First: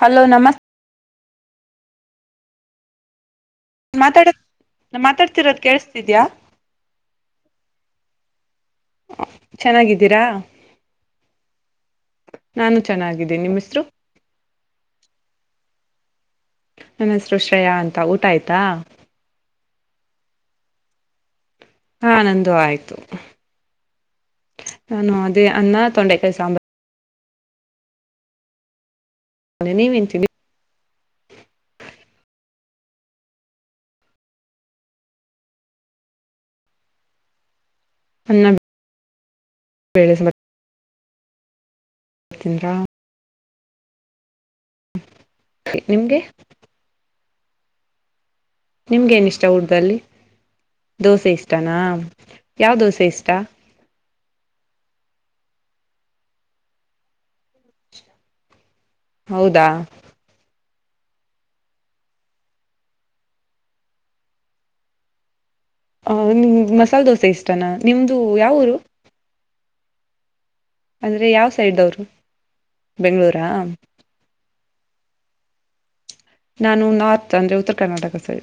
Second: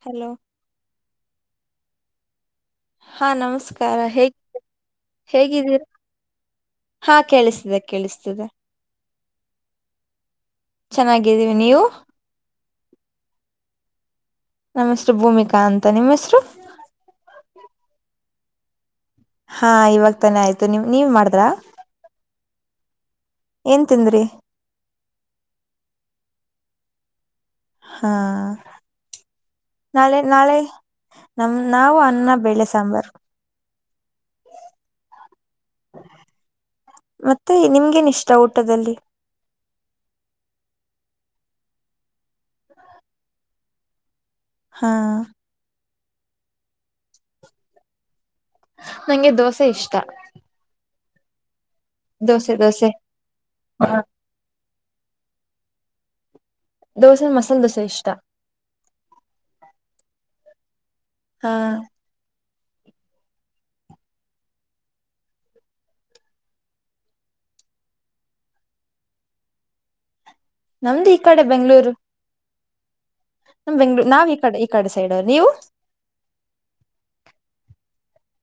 Hello ನಮಸ್ತೆ ಹಾಂ ನಮಸ್ಕಾರ ಮಾತಾಡ ಹೇಗ್ ಮಾತಾಡ್ತಿರೋದು ಹೇಗಿದ್ದೀರ ಕೇಳಸ್ತಿದ್ಯಾ ಹಾ ಕೇಳಿಸ್ತದೆ ಕೇಳಿಸ್ತದೆ ಚೆನ್ನಾಗಿದ್ದೀರಾ ಚೆನ್ನಾಗಿದ್ದೀವಿ ನೀವು ನಾನು ಚೆನ್ನಾಗಿದ್ದೇನೆ ನಿಮ್ಮ ಹೆಸರು ನಮಸ್ರು ಭೂಮಿಕಾ ಅಂತ ನಿಮ್ಮ ಹೆಸರು ನನ್ನ ಹೆಸರು ಶ್ರೇಯಾ ಅಂತ ಊಟ ಆಯ್ತಾ ಹಾ ಇವಾಗ ತಾನೆ ಆಯ್ತು ನಿಮ ನೀವ್ ಮಾಡ್ರಾ ಹಾ ನಂದು ಆಯ್ತು ಏನ್ ತಿಂದ್ರಿ ನಾನು ಅದೇ ಅನ್ನ ತೊಂಡೆಕಾಯಿ ಸಾಂಬಾರ್ ಹಾ ನೀವೇನ್ ನಾಳೆ ತಿಂದ್ರಿ ನಾಳೆ ನಮ ನಾವು ಅನ್ನ ಬೇಳೆ ಸಾಂಬಾರು ಮತ್ತೆ ನಿಮ್ಗೇನ್ ಇಷ್ಟ ಅನ್ನ ಊಟದಲ್ಲಿ [unintelligible] ತಿಂದ್ರಾ ಹಾ ನಿಮ್ಗೆ ನಂಗೆ ನಿಮ್ಗೇನಿಷ್ಟ ದೋಸೆ ಇಷ್ಟ ಊಟದಲ್ಲಿ ದೋಸೆ ಇಷ್ಟನಾ ದೋಸೆ ಯಾವ ದೋಸೆ ಇಷ್ಟ ಹಾ ದೋಸೆ ಮಸಾಲ ದೋಸೆ ಇಷ್ಟಾ. ಹೌದಾ ಹಾ ಹ ನಿಮ ಮಸಾಲ ದೋಸೆ ಇಷ್ಟನಾ ನಿಮ್ದು ಯಾವ ಊರು. ನಮ್ದ ಈ ಅಂದ್ರೆ ಕಡೆ ಯಾವ ಸೈಡ್ ಬೆಂಗ್ಗಳೂರು. ಅವರು ಬೆಂಗಳೂರಾ ನಾವ ಈ ಕಡೆ ಈ ಕಡೆ ಸೈಡ ನೀವು. ನಾನು ನಾರ್ತ್ ಅಂದರೆ ಉತ್ತರ ಕರ್ನಾಟಕ ಸೈಡ.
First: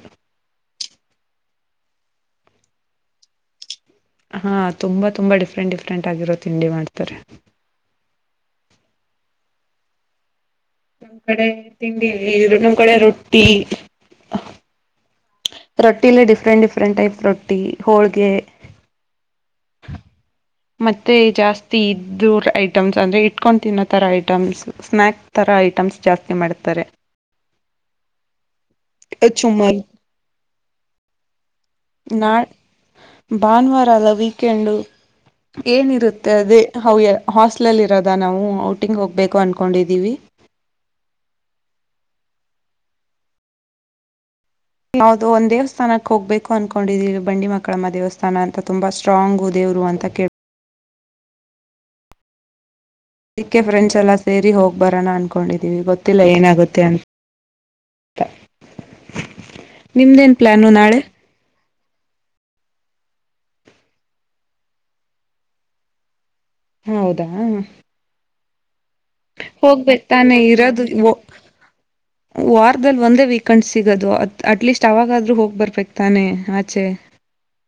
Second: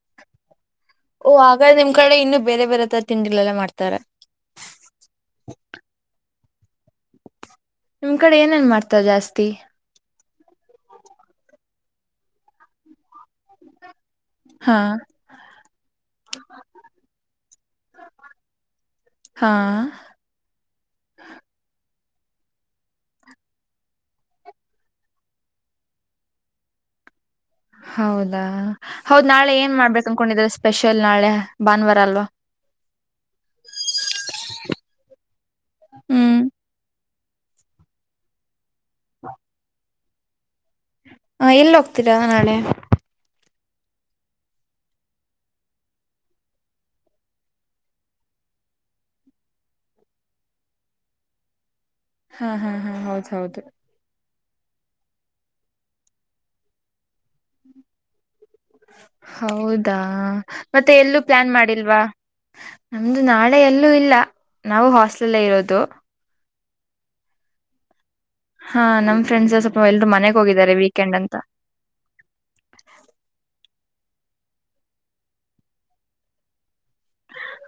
ಓ ಹಾಗರ ನಿಮ್ಮ ಕಡೆ ಇನ್ನು ಬೇರೆ ಬೇರೆ ತರ ತಿಂಡಿಗಳಲ್ಲಾ ಮಾಡ್ತಾರೆ ಹಾ ತುಂಬಾ ತುಂಬಾ ಡಿಫ್ರೆಂಟ್ ಡಿಫ್ರೆಂಟ್ ಆಗಿರೋ ತಿಂಡಿ ಮಾಡ್ತಾರೆ. ನಿಮ್ಮ ಕಡೆ ಏನೇನ ಮಾಡ್ತಾರ ಜಾಸ್ತಿ. ನಮ್ ಕಡೆ ತಿಂಡಿ ಇರು ಕಡೆ ರೊಟ್ಟಿ. ಹಾ ರೊಟ್ಟಿಲ್ಲಿ ಡಿಫ್ರೆಂಟ್ ಡಿಫ್ರೆಂಟ್ ಟೈಪ್ ರೊಟ್ಟಿ ಹೋಳ್ಗೆ. ಹಾ ಮತ್ತೆ ಜಾಸ್ತಿ ಇದ್ದೋರ್ ಐಟಮ್ಸ್ ಅಂದ್ರೆ ಇಟ್ಕೊಂಡು ತಿನ್ನೋ ತರ ಐಟಮ್ಸ್ ಸ್ನಾಯಕ್. ತರಾ ಐಟಮ್ಸ್ ಜಾಸ್ತಿ ಮಾಡ್ತಾರೆ. ಟಕ್ ಹೌದಾ ಹೌದ್ ನಾಳೆ ಏನ್ ಚುಮ್ಮಲ್ ಮಾಡ್ಬೇಕು ಅನ್ಕೊಂಡಿದ್ರ ಸ್ಪೆಷಲ್ ನಾಳೆ ಭಾನುವಾರಾ ಅಲ್ವಾ. ಭಾನುವಾರಲ್ಲ ವೀಕೆಂಡು. ಏನಿರುತ್ತೆ ಹ್ಮ್ ಅದೇ ಹೌವೇ ಹಾಸ್ಟ್ಲಲ್ಲಿ ಇರೋದ ನಾವು ಔಟಿಂಗ್ ಹೋಗ್ಬೇಕು ಅನ್ಕೊಂಡಿದೀವಿ. ಹ ಎಲ್ಲಿ ಹೋಗ್ತೀರಾ ನಾಳೆ. ಹೌದು ಒಂದ ದೇವಸ್ಥಾನಕ್ಕ ಹೋಗ್ಬೇಕು ಅನ್ಕೊಂಡಿದ್ದೀ ಬಂಡಿ ಮಾಕಾಳಮ್ಮ ದೇವಸ್ಥಾನ ಅಂತ ತುಂಬಾ ಸ್ಟ್ರಾಂಗು ದೇವರು ಅಂತ ಕೇಳ ಹಾ ಹಾ ಹಾ ಹೌದ ಅದಿಕ್ಕೆ ಫ್ರೆಂಡ್ಸ್ ಎಲ್ಲ ಸೇರಿ ಹೋಗ್ ಬರೋಣ ಅನ್ಕೊಂಡಿದ್ದೀವಿ ಗೊತ್ತಿಲ್ಲಾ ಏನಾಗುತ್ತೆ ಅಂತ. ಹೌದಾ ನಿಮ್ದೇನ್ ಪ್ಲಾನು ಮತ್ತೆ ನಾಳೆ ಎಲ್ಲು ಪ್ಲಾನ್ ಮಾಡಿಲ್ವಾ ನಮ್ದು ನಾಳೆ ಎಲ್ಲೂ ಇಲ್ಲಾ ನಾವು ಹಾಸ್ಟಲ್ಲ ಇರೋದು. ಹೌದಾ ಹಾ ನಮ್ಮ ಫ್ರೆಂಡ್ಸ್ ಸ್ವಪ ಹೋಗ್ಬೇಕ್ ಎಲ್ರು ತಾನೇ ಮನೆಗ್ ಹೋಗಿದಿದ್ದಾರೆ ಇರೋದು ವೀಕೆಂಡ್ ಒ- ಅಂತಾ. ವಾರದಲ್ಲಿ ಒಂದೇ ವೀಕೆಂಡ್ ಸಿಗೋದು ಅ ಅಟ್ಲೀಸ್ಟ್ ಅವಾಗಾದ್ರೂ ಹೋಗ್ ಬರ್ಬೇಕ ತಾನೆ ಆಚೆ.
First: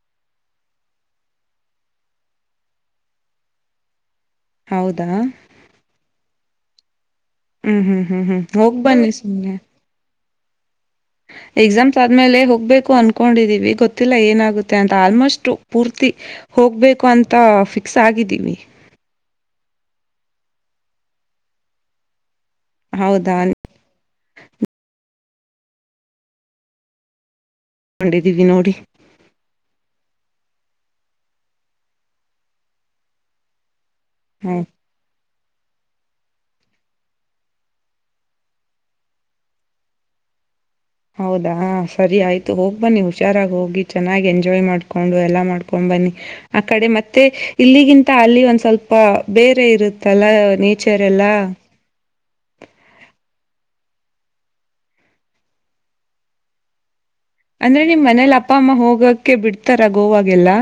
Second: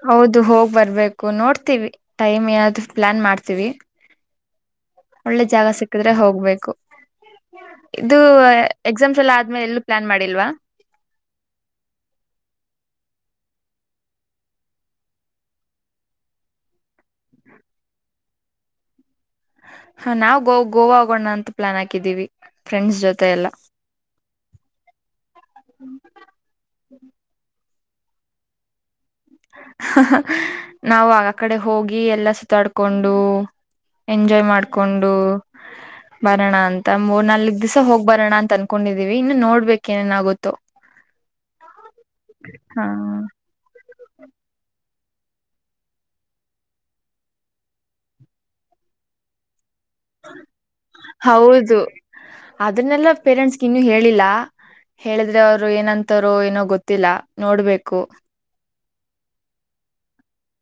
ಹೌದು ಹೋಗ್ ಬರ್ಬೇಕು ನೋಡ್ತೀವಿ ಟೈಮ್ ಯಾದು ಪ್ಲಾನ್ ಮಾಡ್ತೀವಿ. ಹೌದಾ ಒಳ್ಳೆ ಜಾಗ ಸಿಕ್ಕಿದ್ರೆ ಹೋಗ್ಬೇಕು ಹ್ಮ್ ಹ್ಮ್ ಇದು ಹ್ಮ್ ಹ್ಮ್ ಹೋಗ್ ಬನ್ನಿ ಎಕ್ಸಾಂಸ ಎಲ್ಲಾ ಸುಮ್ನೆ ಆದ್ಮೇಲೆ ಎಲು. ಪ್ಲಾನ್ ಮಾಡಿಲ್ವಾ. ಎಕ್ಸಾಮ್ಸ್ ಆದ್ಮೇಲೆ ಹೋಗ್ಬೇಕು ಅನ್ಕೊಂಡಿದೀವಿ ಗೊತ್ತಿಲ್ಲಾ ಏನಾಗುತ್ತೆ ಅಂತ ಆಲ್ಮೋಸ್ಟ್ ಪೂರ್ತಿ. ಹೋಗಬೇಕು ಅಂತಾ ಫಿಕ್ಸ್ ಆಗಿದ್ದೀವಿ. ಹಾ ನಾವು ಗೋ ಗೋವಾ ಹೋಗೋಣ ಅಂತ ಪ್ಲಾನ್ ಹಾಕಿದ್ದಿವಿ ಫ್ರೆಂಡ್ಸ್ ಜೊತೆ ಹೌದಾ ಎಲ್ಲಾ. ಕಂಡಿದೀವಿ ನೋಡಿ. ನಾವು ಆಕಡೆ ಹೋಗಿ ಎಲ್ಲಾ ಸುತ್ತಾಡ್ಕೊಂಡು. ಎಂಜಾಯ್ ಹ ಮಾಡ್ಕೊಂಡು. ಬರೋಣ ಅಂತ ಮೂರ್ ನಲ್ಕ್ ದಿವಸ ಹೋಗ್ ಬರೋಣ ಅಂತ ಅನ್ಕೊಂಡಿದೀವಿ ಇನ್ನು ನೋಡ್ಬೇಕು ಏನೇನ್ ಆಗುತ್ತೋ. ಹೌದಾ ಸರಿ ಆಯ್ತು ಹಾ ಹೋಗ್ಬನ್ನಿ ಹುಷಾರಾಗಿ ಹೋಗಿ. ಚೆನ್ನಾಗಿ ಎಂಜಾಯ್ ಮಾಡ್ಕೊಂಡು ಎಲ್ಲಾ ಮಾಡ್ಕೊಂಡು ಬನ್ನಿ. ಆ ಕಡೆ ಮತ್ತೆ ಇಲ್ಲಿಗಿಂತ ಅಲ್ಲಿ ಒಂದ ಸ್ವಲ್ಪ ಬೇರೆ ಇರುತ್ತೆ. ಹೌದು ಅದನ್ನೆಲ್ಲಾ ಪೇರೆಂಟ್ಸ್ಗೆ ಇನ್ನು ಹೇಳಿಲ್ಲಾ. ಹೇಳಿದ್ರೆ ಅವ್ರು ಏನಂತಾರೋ ಏನೋ ಗೊತ್ತಿಲ್ಲ. ಅಂದ್ರೆ ನೋಡ್ಬೇಕು ನಿಮ್ ಮನೇಲಿ ಅಪ್ಪ ಅಮ್ಮ ಹೋಗಕ್ಕೆೆ ಬಿಡ್ತಾರ ಗೋವಾಗೆಲ್ಲಾ.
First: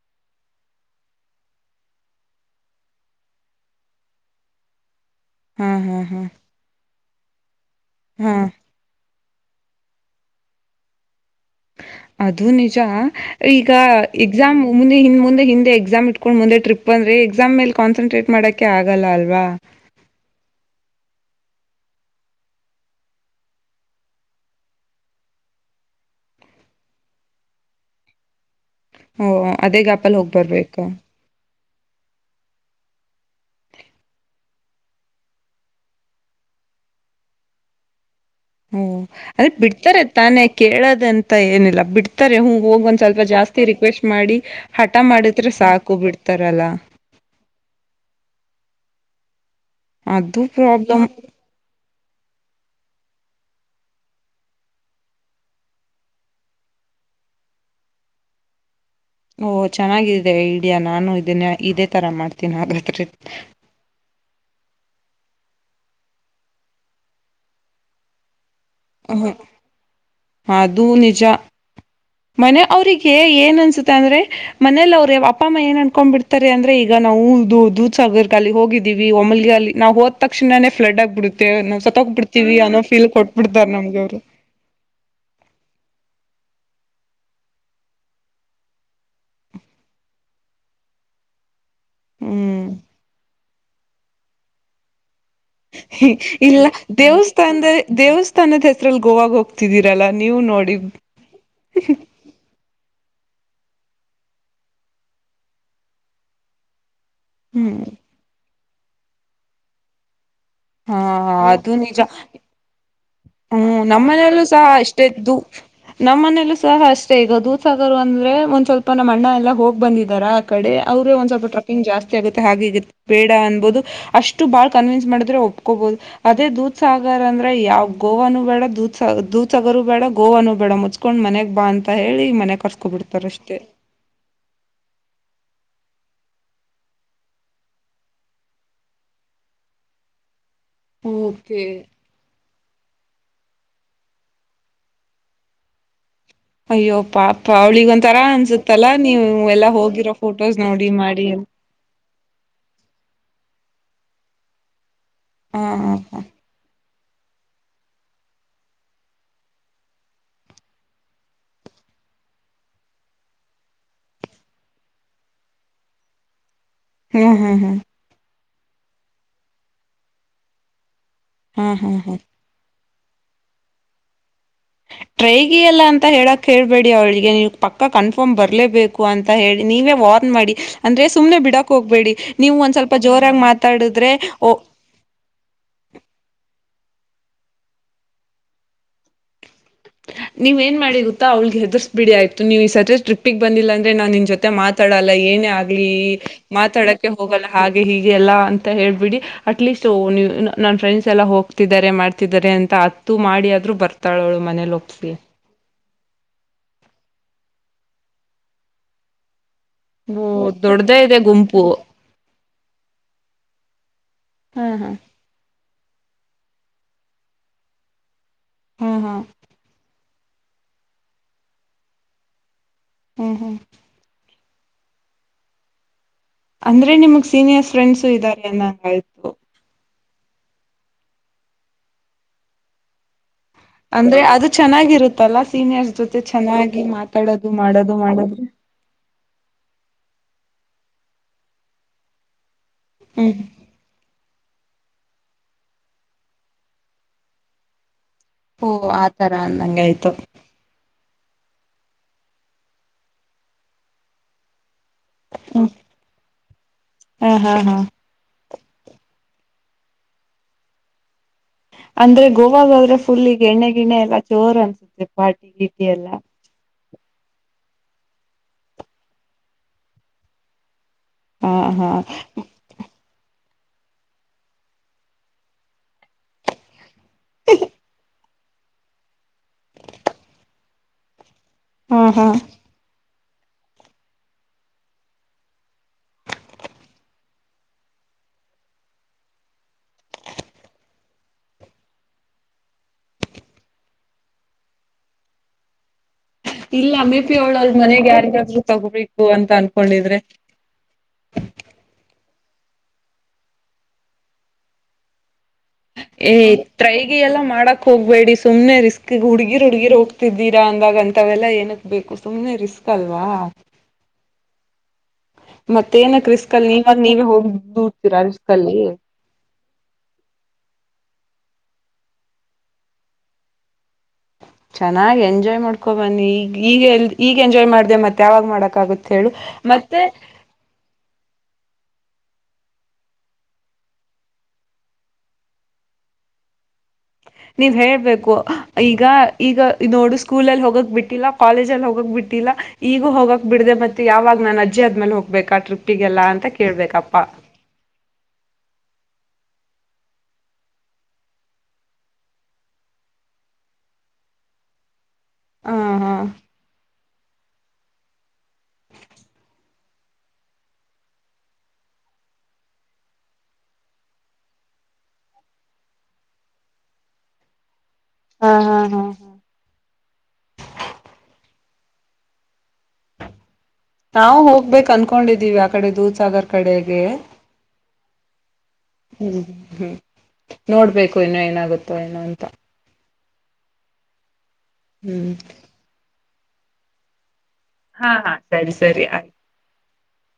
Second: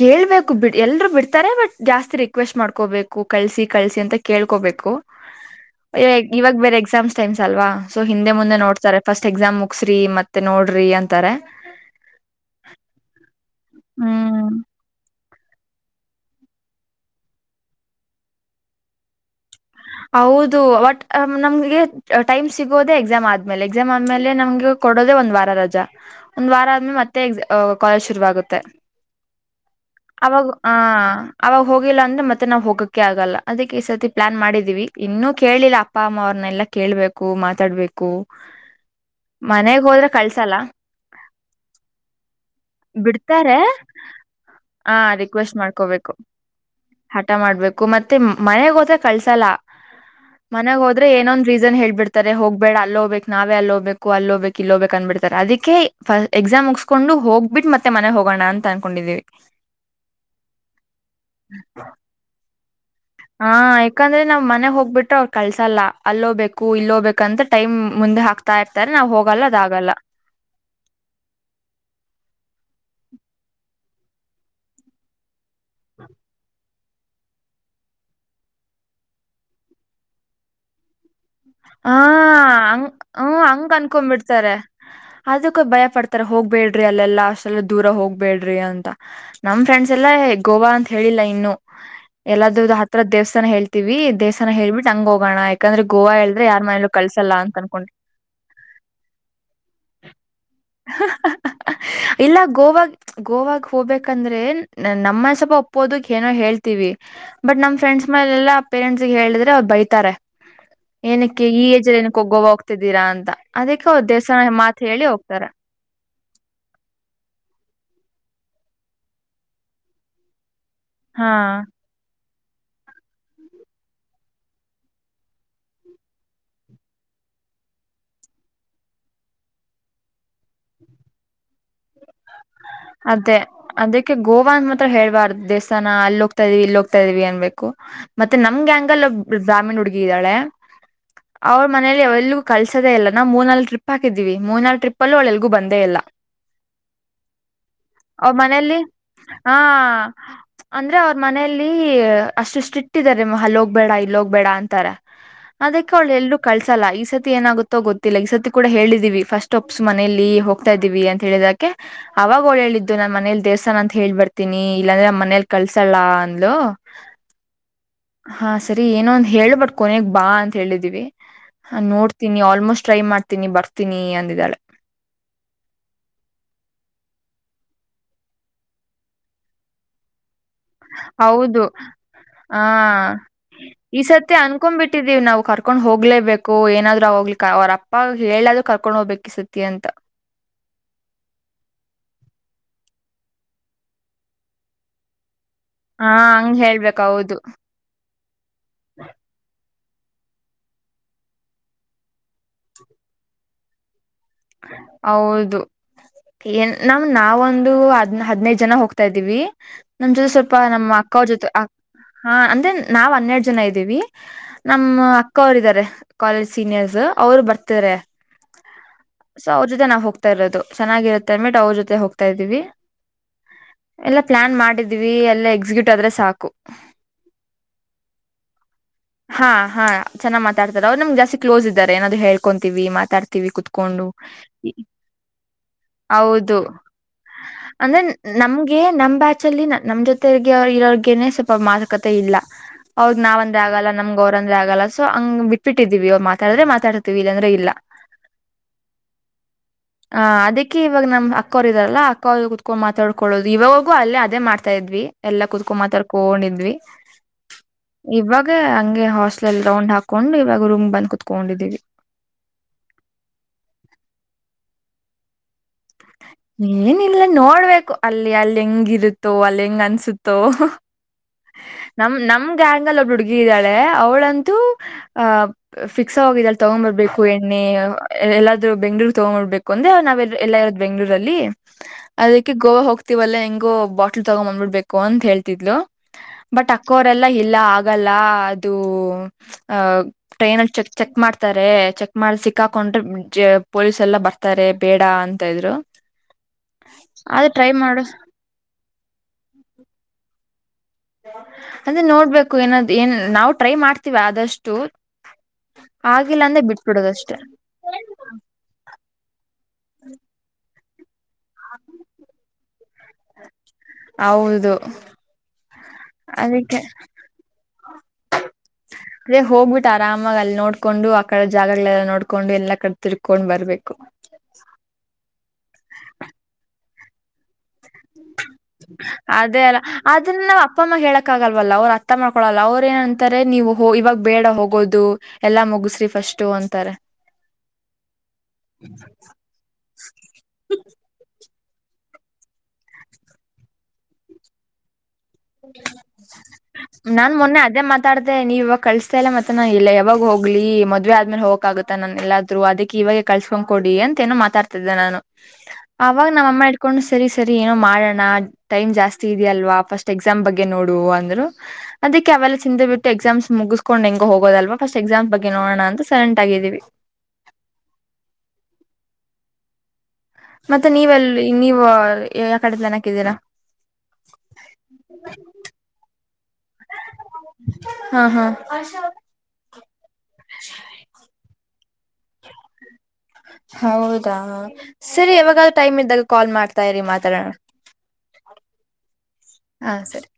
ಕೇಳ್ಬೇಕು ಬಿಡ್ ಎಲ್ರೂ ಬಿಡ್ತಾರೆ ಬಟ್ ಜಾಸ್ತಿ ರಿಕ್ವೆಸ್ಟ್ ಮಾಡ್ಕೋಬೇಕು ಕಳ್ಸಿ ಕಳ್ಸಿ ಅಂತ ಕೇಳ್ಕೋಬೇಕು. ಹಾ ಹಾ ಹಾ ಇವಾಗ ಬೇರೆ ಎಕ್ಸಾಮ್ಸ್ ಟೈಮ್ಸ್ ಅಲ್ವಾ ಸೊ ಹಿಂದೆ ಹಾ ಮುಂದೆ ನೋಡ್ತಾರೆ. ಫಸ್ಟ್ ಎಕ್ಸಾಮ್ ಮುಗಸ್ರಿ ಮತ್ತೆ ನೋಡ್ರಿ ಅಂತಾರೆ. ಅದು ನಿಜ ಈಗ ಹ್ಮ್ ಎಕ್ಸಾಮ್ ಮುಂದೆ ಹಿಂದ್ ಮುಂದೆ ಹಿಂದೆ ಎಕ್ಸಾಮ್ ಇ. ಕಕೊಂಡ್ ಮುಂದೆ ಟ್ರಿಪ್ ಬಂದ್ರೆ ಎಕ್ಸಾಮ್ ಮೇಲೆ ಕಾನ್ಸನ್ಟ್ರೇಟ್ ಮಾಡಕೆ ಆಗಲ್ಲ ಅಲ್ವಾ. ಹೌದು ಬಟ್ ನಮ್ಗೆ ಟೈಮ್ ಸಿಗೋದೆ ಎಕ್ಸಾಮ್ ಆದ್ಮೇಲೆ ಎಕ್ಸಾಮ್ ಆದ್ಮೇಲೆ ನಮ್ಗೆ. ಕೊಡೋದೇ ಒಂದ್ ವಾರ ರಜಾ ಒಂದ್ ವಾರ ಆದ್ಮಲೆ ಮತ್ತೆ ಕಾಲೇಜ್ ಶುರುವಾಗುತ್ತೆ. ಹಓ ಅದೇ ಗಾಪಲ್ ಹೋಗ್ ಅವಾಗ ಆ ಬರ್ಬೇಕಾ. ಅವಾಗ ಹೋಗಿಲ್ಲ ಅಂದ್ರೆ ಮತ್ತೆ ನಾವವು ಹೋಗೋಕ್ಕೆ ಆಗಲ್ಲ ಅದಕ್ಕೆ ಈ ಸರ್ತಿ ಪ್ಲಾನ್ ಮಾಡಿದ. ವಿ ಇನ್ನುೂ ಕೇಳಿಲ್ಲ ಅಪ್ಪ ಅಮ್ಮ ಅವ್ರನ್ನೆಲ್ಲಾ ಕೇಳ್ಬೇಕು ಮಾತಾಡ್ಬೇಕು. ಓ ಅದ ಮನೆಗ್ ಬಿಡ್ತಾರೆ ಹೋದ್ರೆ ತಾನೇ ಕಳ್ಸಲ್ಲ ಕೇಳೋದ ಅಂತ ಏನಿಲ್ಲ ಬಿಡ್ತಾರೆ ಹೂ ಹೋಗ ಒಂದ್ ಸ್ವಲ್ಪ ಬಿಡ್ತಾರೆ ಜಾಸ್ತಿ ರಿ. ರಿಕ್ವೆಸ್ಟ್ ಮಾಡಿ ಹಠ ಆ ಮಾಡಿದ್ರೆ ರಿಕ್ವೆಸ್ಟ್ ಮಾಡ್ಕೋಬೇಕು ಸಾಕ್ಬಿಡ್ತಾರಲ್ಲಾ. ಹಠ ಮಾಡ್ಬೇಕು ಮತ್ತೆ ಮನೆಗ್ ಹೋದ್ರೆ ಕಳ್ಸಲ್ಲ ಅದು ಮನೆಾಗ ಹೋದ್ರೆ ಪ್ರಾಬ್ಲಮ್ ಏನೊಂದ. ರೀಸನ್ ಹೇಳ್ಬಿಡ್ತಾರೆ ಹೋಗ್ಬೇಡ ಅಲ್ಲಿ ಹ್ುಕ್ ನಾವೇ ಅಲ್ಲ ಹ್ು ಅಲ್ಲ ಹೋಗ್ು ಇಲ್ಲ ಹೋಗ್ಕ್ ಅನ್ಬಿಡ್ತಾರೆ ಅದಕ್ಕೆ. ಫಸ್ಟ್ ಎಕ್ಸಾಮ್ ಮುಗಸ್ಕೊಂಡು ಹೋಗ್ಬಿಟ್ಟ ಮತ್ತೆ ಮನೆ ಹೋಗೋಣ ಅಂತ ಅನ್ಕೊಂಡಿದ್ದೀವಿ. ಓಹ ಚೆನ್ನಾಗಿದೆ ಐಡಿಯಾ ನಾನು ಇದನ್ನ ಇದೇ ಥರ ಮಾಡ್ತೀನಿ ಹಾಗಾದ್ರೆ. ಹಾ ಯಾಕಂದ್ರೆ ನಾವ್ ಮನೆಗ್ ಹೋಗ್ಬಿಟ್ರೆ ಅವ್ರು ಕಲ್ಸಲ್ಲ ಅಲ್ಲೋ್ಬೇಕು ಇಲ್ಲೋ್ಬೇಕು ಅಂತ ಟೈಮ್ ಮುಂದೆ ಹಾಕ್ತ ಾ ಇರ್ತಾರೆ ನಾ್ ಹ್ಮ ಹೋಗಲ್ಲ ಅದಾಗಲ್ಲ. ಅದು ನಿಜ. ಮನೆ ಅವ್ರಿಗೆ ಏನ್ ಅನ್ಸುತ್ತ ಅಂದ್ರೆ ಮನೇಲಿ ಅವ್ರ ಅಪ್ಪ ಅಮ್ಮ ಏನ್ ಅನ್ಕೊಂಡ್ ಬಿಡ್ತಾರೆ ಅಂದ್ರೆ ಈಗ. ಈಗ ನಾವು ದೂದ್ಸಾಗರ್ ಅಲ್ಲಿ ಹೋಗಿದ್ದೀವಿ ಒಮಲಿ ಅಲ್ಲಿ ನಾವು ಹೋದ ತಕ್ಷಣನೇ ಫ್ಲಡ್ ಆಗ್ಿಬಿಡುತ್ತೆ. ಹ ಸತ್ತೋಗ್ ಬಿಡ್ತೀವಿ ಅನ್ನೋ ಹಂಗ ಫೀಲ್ ಕೊ. ಹ್ಮ ಹಂಗ ಅನ್ಕೊಬಿಡ್ತಾರೆ ಅದಕ್ಕ ಭಯ ಪಡ್ತಾರ ಹೋಗ್ಬೇಡ್ರಿ ಅಲ್ಲೆಲ್ಲ ಅಷ್ಟಲ್ಲ ದೂರ ಹೋಗ್ಬೇಡ್ರಿ ಅಂತ. ನಮ್ ಫ್ರೆಂಡ್ಸ್ ಎಲ್ಲಾ ಗೋವಾ ಅಂತ ಹೇಳಿಲ್ಲ ಇನ್ನು. ಎಲ್ಲಾದ ಹ್ಮ್ ಹತ್ರ ದೇವಸ್ಥಾನ ಹೇಳ್ತತಿವಿ ದೇವಸ್ಾನ ಹೇಳ್ಬಿಟ್ಟು ಹಂಗ ಹೋಗೋಣ ಯಾಕಂದ್ರೆ ಗೋವಾ ಹ. ಇಲ್ಲ ದೇವಸ್ಥಾನದ ದೇವಸ್ಥಾನದ ಹೆಸ್ರಲ್ಲಿ ಗೋವಾಗ ಹೋಗ್ತಿದ್ದೀರಲ್ಲ ನೀವು ನೋಡಿ. [unintelligible] ಇಲ್ಲ ಗೋವಾಗ ಗೋವಾಗ ಹೋಗ್ಬೇಕಂದ್ರೆ ನಮ್ಮ ಸ್ವಪ ಒಪ್ಪೋದಕ್ ಏನೋ ಹೇಳ್ತ. ತಿವಿ ಬಟ್ ನಮ್ ಹ್ಮ್ ಫ್ರೆಂಡ್ಸ್ ಮನೇಲೆಲ್ಲ ಪೇರೆಂಟ್ಸ್ ಹೇಳಿದ್ರೆ ಅವ್ ಬೈತಾರೆ. ಹಾ ಏನಕ್ಕೆ ಈ ಅದು ಏಜ್ ನಿಜ ಅಲ್ಲಿ ಏನಕ್ಕೆ ಗೋವಾ ಹೋಗ್ತಿದ್ದೀರಾ ಅಂತ ಹ್ಮ್ ಅದಕ್ಕೆ ಅವ್ರು ನಮ್ಮನೆಯಲ್ಲೂ ದೇವಸ್ಥಾನ ಸಹ ಮಾತ್ ಹೇಳಿ ಇಷ್ಟೆ್ದು. ಹೋಗ್ತಾರೆ ನಮ್ಮ್ನೇಲ್ಲೂ ಸಹ ಅಷ್ಟೇ ಈಗ ದೂಸಾಗರ್ ಅಂದ್ರೆ ಒಂದ್ ಸ್ವಲ್ಪನ ಅಣ್ಣ ಎಲ್ಲಾ ಹೋಗಿ ಬಂದಿದಾರ. ಕಡೆ ಅವ್ರ ಒಂದ ಹಾ ಸ್ವಲ್ಪಟ್ರಿಂಗ್ ಜಾಸ್ತಿ. ಆಗುತ್ತೆ ಹಾಗೆ ಬೇಡ ಅನ್ಬೋುದು ಅಷ್ಟು ಬಾಳ್ ಕನ್ವಿನ್ಸ್ ಮಾಡಿದ್ರೆ ಒಪ್ಕೋಬಹುದು. ಅದೇ ದೂಧ್ ಸಾಗರ್ ಅಂದ್ರೆ ಯಾವ್ ಗೋವಾನೂ ಬೇಡ ದೂ್ ಸಾಗ ದೂದ್ ಸಾಗರ್ೂ ಬೇಡ ಗೋವಾನು ಬೇಡ ಮುಚ್. ಇಕೊಂಡ್ ಮನೆಗ್ ಬಾ ಅಂತ ಹೇಳಿ ಮನೆಗ್ ಕರ್ಸ್ಕೊಬಿಡ್ತಾರ ಅದೇ ಅಷ್ಟೇ. ಅದಕ್ಕೆ ಗೋವಾ ಅಂದ ಮಾತ್ರ ಹೇಬಾರ್ದ ದೇವಸ್ಥಾನ ಅಲ್ಲಿ ಹೋಗ್ತಾ ಇದ್ದೀವಿ ಇಲ್ಲಿ ಹೋಗ್ತಾ ಇದೀವಿ ಅನ್ಬೇಕು. ಮತ್ತೆ ನಮ್ ಗ್ಯಾಂಗ್ ಅಲ್ಲಿ ಒಬ್ಳು ಬ್ರಾಹ್ಮಣ ಹುಡುಗಿ ಇದ್ದಾಳೆ ಅವ್ರ ಓಕೆ ಮನೇಲಿ ಅವ. ಕಳ್ಸದೆಲ್ಲ ನಾ ಮೂ ನಲ್ ಟ್ರಿಪ್ ಹಾಕಿದೀವಿ ಮೂರ್ನಾಲ್ ಟ್ರಿಪ್ಲ್ಲೂ ಒಳೆಗೂ ಬಂದೇ ಇಲ್ಲ. ಅಯ್ಯೋ ಪಾ ಪ್ಪಾ ಅವ್ಳಿಗ ಒಂಥರಾ ಅವ್ರ ಮನೇಲಿ ಅನ್ಸುತ್ತಲ್ಲಾ ನೀವು ಹಾ ಎಲ್ಲಾ ಹೋಗಿರೋ ಫೋಟೋಸ್ ನೋಡಿ ಅಂದ್ರೆ ಅವ್ರ ಮಾಡಿ. ಮನೇಲಿ ಅಷ್ಟು ಸ್ಟ್ರಿಕ್ ಇದಾರೆ ಅಲ್ಲಿ ಹೋಗ್ಬೇಡ ಇಲ್ಲ ಹೋಗ್ಬೇಡ ಅಂತಾರೆ ಹ ಅದಕ್ಕೆ ಅವಳ್ಳೆ ಎಲ್ರುೂ. ಕಳ್ಸಲ್ಲ ಈ ಸತಿ ಏನಾಗುತ್ತೋ ಗೊತ್ತಿಲ್ಲ ಈ ಸತಿ ಕೂಡ ಹೇಳಿದೀವಿ ಫಸ್ಟ್ ಒಪ್ಸಸ್ ಮನೇಲಿ ಹೋಗ್ತಾ ಇದ್ದೀವಿ ಅಂತ ಹೇಳಿದಾಗ. ಕ್ಕೆ. ಅವಾಗೋಳ ಹೇಳಿದ್ದು ನಾನ್ ಮನೇಲಿ ದೇವಸ್ಥಾನ ಅಂತ ಹ ಹೇಳಳ್ ಬರ್ತೀನಿ ಇಲ್ಲಾಂದ್ರೆ ನಮ್ಮ್ ಮನೇಲ್ ಕಳ್ಸಳ ಅಂದ್ಲು. ಹ್ಮ್ ಹ್ಮ್ ಹ್ಮ್- ಹಾ ಸರಿ ಏನೋ ಅಂದ ಹೇಳ ಬಟ್ ಕೊನೆಗ್ ಬಾ ಅಂತ ಹೇಳಿದೀವಿ ಹ್ಮ್ ಹ್ಮ್ ಹ್ಮ್ ನೋಡ್ತೀನಿ ಆಲ್ಮೋಸ್ಟ್. ಟ್ರೈ ಮಾಡ್ತೀನಿ ಬರ್ತೀನಿ ಅಂದಿದ್ದಾಳೆ. ಟ್ರೈಗಿ ಅಲ್ಲ ಅಂತ ಹೇಳಕ್ ಹೇಳ್ಬೇಡಿ ಅವಳಿಗೆ ನೀವು ಪಕ್ಕ ಕನ್ಫರ್ಮ್ ಬರಲೇಬೇಕು ಅಂತ ಹೇಳಿ ನೀವೇ ವಾರ್ನ್ ಮಾಡಿ. ಅಂದ್ರೆ ಸುಮ್ನೆ ಹೌದು ಬಿಡಕ್ ಹೋಗ್ಬೇಡಿ ನೀವು ಆ ಒಂದ್ ಸ್ವಲ್ಪ ಜೋರಾಗಿ ಮಾತಾಡುದ್ರೆ ಓ. ಇಟ್ಟಿದ್ದೀವಿ ನಾವು ಕರ್ಕೊಂಡ್ ಹೋಗ್ಲೇಬೇಕು ಏನಾದ್ರು ಆ ಹೋಗ್ಲಿ ಅವ್ರ ಅಪ್ಪ ಹೇಳಾದ್ರು ಕರ್ಕೊಂಡ್ ಹೋಗ್ಬೇಕಕ್ ಇ ಸತಿ ಅಂತ. ನೀವ ೇನ್ ಮಾಡಿ ಗುತ್ತಾ ಅವ್ಿಗೆ ಹೆದರಿಸಸ್ ಬಿಡಿ ಆಯ್ತು ನೀವು ಈ ಸರ್ತಿ ಟ್ರಿಿಗೆ ಬಂದಿಲ್ಲಂದ್ರೆ ನಾನ್ ನಿನ್ ಜೊತೆ ಮಾತ. ಮಾತಾಡಲ್ಲ ಏನೇ ಆಗ್ಲಿ ಹಾ ಹಂಗ್ ಹೇಳ್ಬೇಕ ಮಾತಾಡಕ್ಕೆ ಹೌದು ಹೋಗಲ್ಲ ಹಾಗೆ ಹೀಗೆ ಎಲ್ಲ ಅಂತ ಹೇಬಿಡಿ. ಅಟ್ ಲೀಸ್ಟ್ ನನ್ ಫ್ರೆಂಡ್ಸ್ ಎಲ್ಲ ಹೋಗ್ತಿದ್ದಾರೆ ಮಾಡ್ತಿದ್ದಾರೆ ಅಂತ ಅತ್ತು ಮಾಡಿಾದ್ರರು ಬರ್ತಾಳಳು ಮತ್ತೆ. ಹೌದು. ಏನ್ ನಮ ನಾವೊಂದು ಹದ್ ಹದ್ನೈದ ಜನ ಹೋಗ್ತಾ ಇದ್ದೀವಿ. ನಮ್ ಓ ಜೊತೆ ಸ್ವಲ್ಪ ನಮ್ಮ ದೊಡ್ಡದೇ ಅಕ್ಕ ಇದೆ ಅವ್ರ ಜೊತೆ. ಗುಂಪು ಹಾ ಅಂದ್ರೆ ನಾವ್ ಹನ್ನೆರಡು ಜನ ಇದ್ದೀವಿ ಹಾ ಹಾ ನಮ್ಮ. ಅಕ್ಕ ಅವರ್ಾರೆ ಕಾಲೇಜ್ ಸೀನಿಯರ್ಸ್ ಅವ್ರು ಬರ್ತಾರೆ. ಹಾ ಹಾ- ಸೊ ಅವ್ರ ಜೊತೆ ನಾ ಹೋಗತ ಇರೋದು ಚೆನ್ನಾಗಿರುತ್ತ ಅನ್ಬೇಟ್ ಅವ್ರ ಜೊತೆ ಹೋಗತ ಇದೀವಿ. ಹ್ಮ್ ಹ್ಮ್- ಎಲ್ಲಾ ಪ್ಲಾನ್ ಮಾಡಿದ್ವಿ ಎಲ್ಲ ಎಕ್ಸಿಕ್ಯೂಟ್ ಆದ್ರೆ ಸಾಕಕ್ು.. ಅಂದ್ರೆ ನಿಮಗ್ ಸೀಿಯರ್ ಫ್ರೆಂಡ್ಸ್ ಇದಾರೆ ಅಂದಂಗ್ತು. ಹಾ ಹಾ ಚೆನ್ನಾಗಿ ಮಾತಡ್ತಾರೆ ಅವರು ನಮ್ ಜಾಸ್ತಿ ಕ್ಲೋಸ್ ಇದ್ದಾರೆ ಏನಾದ್ ಹೇಳ್ಕೊಂತೀವಿ ಮಾತಾಡ್ತಿೀವಿ ಕುತ್. ಅಂದ್ರೆ ಅದು ಚೆನ್ನಾಗಿರುತ್ತಲ್ಲಾ ಸೀನಿಯರ್ಸ್ ಜೊತೆ ಹೌದು ಚೆನ್ನಾಗಿ ಮಾತಾಡೋದು ಮಾಡೋದು ಮಾಡದು್. ಹಾಗ ನಮ್ ಬ್ಯಾಚಲ್ಲಿ ನಮ್ಮ ಜೊತೆಗೆ ಇರೋಗನೆ ಸ್ವಲ್ಪ ಮಾತುಕತೆ ಇಲ್ಲ. ಹೌದ ಹ್ಮ್ ನಾವಂದೆ ಆಗಲ್ಲ ನಮ್ಗ ಅವ್ರರುಂದ್ರೆ ಆಗಲ್ಲ ಸೊ ಹಂಗ್ ಬಿಟ್ಬ ಬಿಟ್ಟಿದೀವಿ ಅವ್ ಮಾತಾಡ್ರೆ ಮಾತಾಡ್ತೀವಿ ಇಲ್ಲಾಂದ್ರೆ ಇಲ್ಲ. ಓ ಆತರ ಅಂದಂಗ ಆಯ್ತು. ಆ ಅದಕ್ಕೆ ಇವಾಗ ನ್ ಅಕ್ಕೋ್ರ ಇದಾರಲ್ಲ ಅಕ್ಕ ಅವರು ಕುತ್ಕೊಂಡ ಮಾತಾಡ್ಕೊಳ್ಳೋದು ಇವಾಗೂ ಅಲ್ಲೇದೇ ಮಾಡ್. ಹತಾ ಇದ್ವಿ ಎಲ್ಲಾ ಹ್ಮ್ ಕುತ್ಕೊಂಡ ಮಾತಾರ್ ಕೊಂಡಿದ್ವಿ. ಹಾ ಹಾ ಹಾ- ಇವಾಗ ಹಂಗೆ ಹಾಸ್ಟ್ಲಲ್ ರೌಂಡ್ ಹಾಕೊಂಡು ಇವಾಗ ರೂಮ್ ಬಂದ್ ಕುೂತ್ಕೊಂಡಿದ್ದೀವಿ. ಅಂದ್ರೆ ಗೋವಾಗಾದ್ರೆ ಫುಲ್ ಈಗ ಎಣ್ಣೆ ಗಿಣೆ ಎಲ್ಲ ಚೋರ್ ಅನ್ಸತ್ೆ ಪಾಟಿ ಗಿಟಿ ಎಲ್ಲ. ಏನಿಲ್ಲ ನೋಡ್ಬೇಕು ಅಲ್ಲಿ ಅಲ್ಲಿ ಹೆಂಗಿರುತ್ತೋ ಅಲ್ಲಿ ಹೆಂಗ್ ಅನ್ಸುತ್ತೋ. ಹ- ನಮ ನಮ. ನಮ್ ಗ್ಯಾಂಗ್ ಅಲ್ಲಿ ಒಬ್ರು ಹುಡುಗಿ ಇದ್ದಾಳೆ ಅವಳಂತೂ ಅಹ್ ಫಿಕ್ಸ್ ಹೋಗಿದ್ದಾಳ ತಗೊ್ ಬರ್ಬೇಕು. ಹೂ ಎಣ್ಣೆ ಎಲ್ಲಾದ್ೂ ಬೆಂಗಳೂರ್ ತಗೊಂಡ್ಬೋಡ್ಬೇಕು ಅಂದ್ರೆ ನಾವ್ ಎಲ್ಲ ಇರೋದ್ ಬೆಂಗ್ಳೂರಲ್ಲಿ. ಹಾ ಹಾ ಅದಕ್ಕೆ ಗೋವಾ ಹೋಗ್ತಿವಲ್ಲಾ ಹೆಂಗೋ ಬಾಟ್ಲ್ ತಗೊ್ ಬಂದ್ಬಿಡ್ಬೇಕು ಅಂತ ಹೇಳ್ತಿದ್ಲು. ಬಟ್ ಅಕ್ಕೋರೆಲ್ಲಾ ಇಲ್ಲ ಆಗಲ್ಲ ಅದು ಅ. ಟ್ರೈನ್ಲ್ಲಿ ಚೆಕ್ ಚೆಕ್ ಮಾಡ್ತಾರೆ ಚೆಕ್ ಮಾಡಿ ಸಿಕ್ಕಾಕೊಂಡ್ರೆ ಪೊಲೀಸ್ ಎಲ್ಲಾ ಬರ್ತಾರೆ. ತಾರೆ ಬೇಡ ಅಂತ ಇದ್ರು. ಇಲ್ಲ ಮಮೇಪಿ ಆದ್ರೆ ಅವಳ ಟ್ರೈ ಅವ್ರ ಮಾಡು ಮನೆಗ್ ಯಾರಿಗಾದ್ೂ ತಗೋಬೇಕು ಅಂತ ಅನ್ಕೊಂಡಿದ್ರೆ. ಅದೇ ನೋಡ್ಬೇಕು ಏನಾದ್ ಏನ್ ನಾವು ಟ್ರೈ ಮಾಡ್ತೀವ ಆದಷ್ಟು. ಏ ಆಗಿಲ್ಲ ಅಂದ್ರೆ ಟ್ರೈ ಗಿ ಬಿಟ್ಬಿಡೋದಷ್ಟೆ ಎಲ್ಲ ಮಾಡಕ್. ಹೋಗ್ಬೇಡಿ ಸು್ನೆ ರಿಸ್ಕ್ಗ್ ಹುಗಿರ್ ಹುಡ್ಗಿ ಹೋಗ್ತಿದ್ದೀರಾ ಅಂದಾಗ ಅಂತ ಎಲ್ಲಾ ಏನಕ್ ಬೇಕು. ಸುಮ್ನೆ ರಿಸ್ಕ್ ಅಲ್ವಾ. ಹೌದು. ಮತ್ತ ಏನ ಕ್ರಿಸ್ಕಲ್ ಅದಕ್ಕೆ ನೀವ ನೀವೇ ಹೋಗ ೂಡ್ತೀರಾ ಕಿಸ್ಕಲ್. ಅದೇ ಹೋಗ್ಬಿಟ್ಟು ಆರಾಮಾಗಿ ಅಲ್ಲಿ ನೋಡ್ಕೊಂಡು ಆ ಕಡೆ ಜಾಗಗಳೆಲ್ಲ ನೋಡ್ಕೊಂಡು ಎಲ್ಲಾ ಕಡೆ ತಿರ್ಕೊಂಡ್ ಬರ್ಬೇಕು ಚೆನ್ನಾಗಿ ಎಂಜಾಯ್ ಮಾಡ್ಕೊ ಬನ್ನಿ ಈಗ ಈಗ ಎಲ್ ಈಗ ಎಂಜಾಯ್ ಮಾಡ್ದ ಮತ್ತೆ ಮತ್ ಯಾವಾಗ್ ಮಾಡಕ ಆಗುತ್ತೆ ಹೇಳು ಮತ್ತೆ ಅಪ್ಪಮ್ಮ ಹೇಳಕ್ ಆಲ್ವಲ್ಲ ಅವ್ರ ಅರ್ಥ ಮಾಡ್ಕೊಳಲ್ಲ ಅವ್ರ ಏನಂತಾರೆ ನೀವು ಇವಾಗ ಬೇಡ ಹೋಗೋದು ಎಲ್ಲಾ ಮುಗಸ್ರಿ ಫಸ್ಟು ಅಂತಾರೆ ನೀವ್ ಹೇಳ್ಬೇಕು ಈಗ ಈಗ ನೋಡು ಸ್ಕೂಲ್ನಲ್ಲಿ ಹೋಗಕ್ ಬಿಟ್ಟಿಲ್ಲ ಕಾಲೇಜ ಅಲ್ಲಿ ಹೋಗಕ್ ಬಿಟ್ಟಿಲ್ಲ ಈಗೂ ಹೋಗಕ್ ಬಿಡಿದೆ ಮತ್ತೆ ಯಾವಾಗ ನಾ ಅಜ್ಜ ಆದ್ಮೇಲೆ ಹೋಗಿ ನನ್ ಮೊನ್ನೆ ಅದೇ ಮತ್ತ- ಮಾತಾಡ್ದದೆ ನೀವ ಇವಾಗ ಕಳಿಸತ ಇಲ್ಲ ಮತ್ತಾನ ಇಲ್ಲ ಯಾವಾಗೋಗ್ಲಿ ಮದ್ವೆ ಆದ್ಮೇಲೆ ಹೋಗಕಕ್ಗುತ್ತ ನನ್ ಎಲ್ಲಾದ್ರು ಅದಕ್ಕೆ ಇವಾಗ ಕಳ್ಸ್ಕೊಂಡ್ ಕೊಡಿ ಅಂತ ಏನು ಮಾತಾಡ್ತಿದ್ದೆ ನಾನು ಹ ಅವಾಗ ನಮ್ಮಅಮ್ಮ ಇಡ್ಕೊಂಡು ಸರಿ ಸರಿ ಏನೋ ಮಾಡೋಣ ಟೈಮ್ ಜಾಸ್ತಿ ಇದೆಯಲ್ವಾ ಫಸ್ಟ್ ಎಕ್ಸಾಮ್ ಬಗ್ಗೆ ನೋಡುವ ಅಂದ್ರು ಅದಕ್ಕೆ ಅವೆಲ್ಲ ಚಿಂದ್ ಬಿಟ್ಟು ಎಕ್ಸಾಮ್ಸ್ ಮುಗಸ್ಕೊಂಡ್ ಹೆಂಗ ಹೋಗೋದಲ್ವಾ ಫಸ್ಟ್ ಎಕ್ಸಾಮ್ಸ್ ಬಗ್ಗೆ ನೋಣ ಅಂತ ಸೈಲೇಟ್ ಆಗಿದ್ದೀವಿ ಹಾ ಹಾ ಹಾ ಹಾ ಮತ್ತೆ ನೀವೆಲ್ಲಿ ನೀವು ಯಾವ ಕಡೆ ನೆನಕಿದ್ದೀರಾ ನಾವು ಹೋಗ್ಬೇಕ್ ಅನ್ಕೊಂಡಿದೀವಿ ಆ ಕಡೆ ದೂದಸಾಗರ್ ಕಡೆಗೆ ಹಾ ಹಾ ಹ್ಮ್ ಹ್ಮ್ ನೋಡ್ಬೇಕು ಇನ್ನು ಏನಾಗುತ್ತೋ ಏನೋ ಅಂತ ಹೌದಾ ಹ್ಮ್ ಸರಿ ಯಾವಾಗ ಟೈಮ್ ಇದ್ದಾಗ ಕಾಲ್ ಮಾಡ್ತಾ ಇರಿ ಮಾತಾಡೋಣ ಹಾ ಹಾ ಸರಿ ಸರಿ ಆಯ್ತು ಹಾ ಸರಿ